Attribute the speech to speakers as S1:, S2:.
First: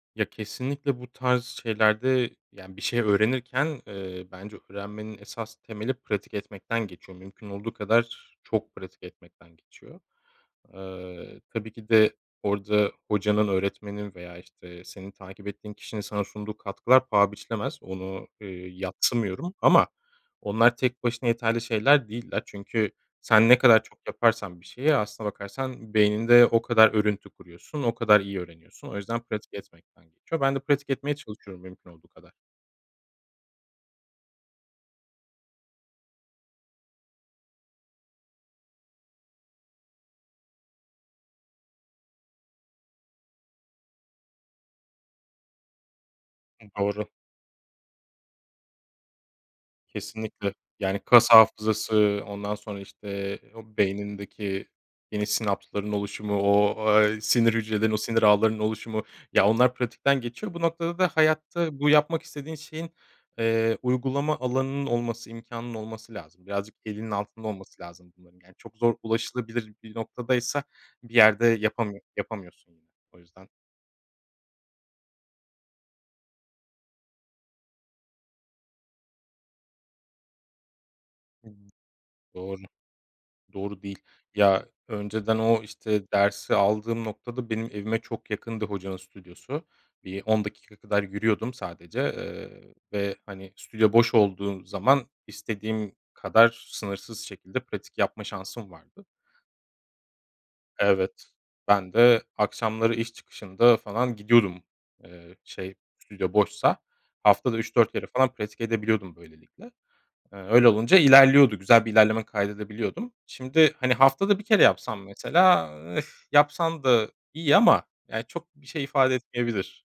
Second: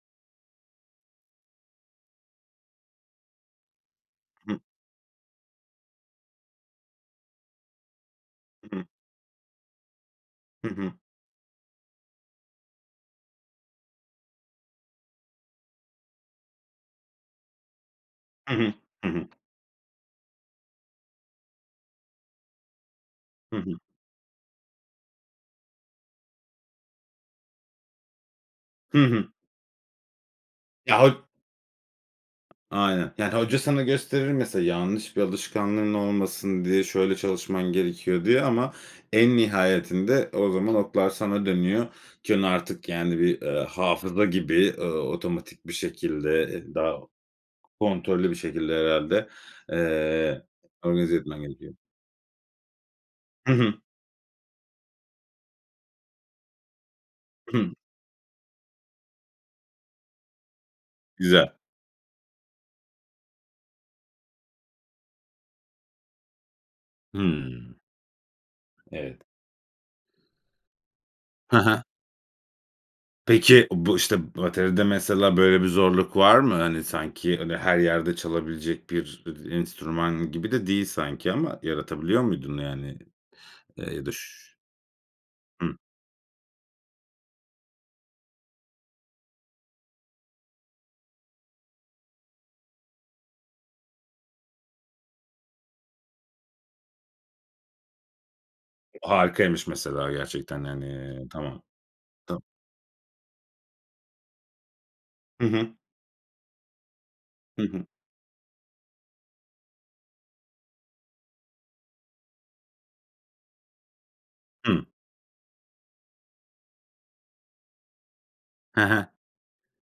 S1: Ya kesinlikle bu tarz şeylerde, yani bir şey öğrenirken, eee, bence
S2: Hı.
S1: öğrenmenin esas temeli pratik etmekten geçiyor. Mümkün olduğu kadar
S2: I
S1: çok
S2: hı.
S1: pratik etmekten geçiyor.
S2: Hı hı.
S1: Eee, tabii ki de orada hocanın öğretmenin veya, işte, senin takip ettiğin kişinin sana sunduğu katkılar paha biçilemez. Onu, ııı,
S2: Hı hı. Hı hı.
S1: yadsımıyorum ama onlar tek başına yeterli şeyler değiller. Çünkü sen
S2: Hı
S1: ne
S2: hı.
S1: kadar çok yaparsan bir şeyi aslına bakarsan beyninde o kadar örüntü kuruyorsun, o kadar iyi öğreniyorsun. O
S2: Hı
S1: yüzden
S2: hı.
S1: pratik etmekten geçiyor. Ben de pratik
S2: Ya
S1: etmeye
S2: ho
S1: çalışıyorum mümkün olduğu kadar.
S2: Aynen. Yani, hoca sana gösterir mesela yanlış bir alışkanlığın olmasın diye. "Şöyle çalışman gerekiyor." diye ama en nihayetinde o zaman oklar sana dönüyor. Ki onu artık, yani, bir, ııı, hafıza gibi, ııı, otomatik bir şekilde,
S1: Hı,
S2: eee, daha
S1: doğru.
S2: kontrollü bir şekilde herhâlde, eee,
S1: Kesinlikle. Yani
S2: organize
S1: kas
S2: etmen gerekiyor.
S1: hafızası, ondan sonra, işte,
S2: Hı hı.
S1: o beynindeki yeni sinapsların oluşumu, o, eee, sinir
S2: Hı.
S1: hücrelerinin o sinir ağlarının oluşumu. Ya, onlar pratikten geçiyor. Bu noktada da
S2: Güzel.
S1: hayatta bu yapmak istediğin şeyin, eee, uygulama alanının olması, imkânının olması lazım. Birazcık elinin altında
S2: Hımm.
S1: olması lazım bunların. Yani çok zor
S2: Evet.
S1: ulaşılabilir bir noktadaysa bir yerde
S2: Ha ha.
S1: yapamıyor, yapamıyorsun yine. O yüzden
S2: Peki, bu, işte, atölyede mesela böyle bir zorluk var mı? Hani, sanki öyle her yerde çalabilecek bir, iii, d enstrüman gibi de değil sanki
S1: Hıı.
S2: ama yaratabiliyor muydun
S1: Doğru.
S2: yani?
S1: Doğru,
S2: Eee,
S1: değil.
S2: ya da ş
S1: Ya, önceden o,
S2: Hıı.
S1: işte, dersi aldığım noktada, benim evime çok yakındı hocanın stüdyosu. Bir 10 dakika kadar yürüyordum sadece, eee, ve, hani, stüdyo boş olduğu zaman istediğim kadar sınırsız şekilde pratik yapma şansım vardı.
S2: Harikaymış mesela gerçekten.
S1: Evet,
S2: Yani, tamam.
S1: ben de
S2: Tam
S1: akşamları iş çıkışında falan gidiyordum. Eee,
S2: Hı hı.
S1: şey, stüdyo boşsa. Haftada,
S2: Hı
S1: üç
S2: hı.
S1: dört kere falan pratik edebiliyordum böylelikle. Eee, öyle olunca ilerliyordu. Güzel bir ilerleme kaydedebiliyordum. Şimdi, hani, haftada 1 kere
S2: Hıı.
S1: yapsam mesela Ih, yapsan da iyi ama, yani, çok bir
S2: He
S1: şey
S2: he.
S1: ifade etmeyebilir.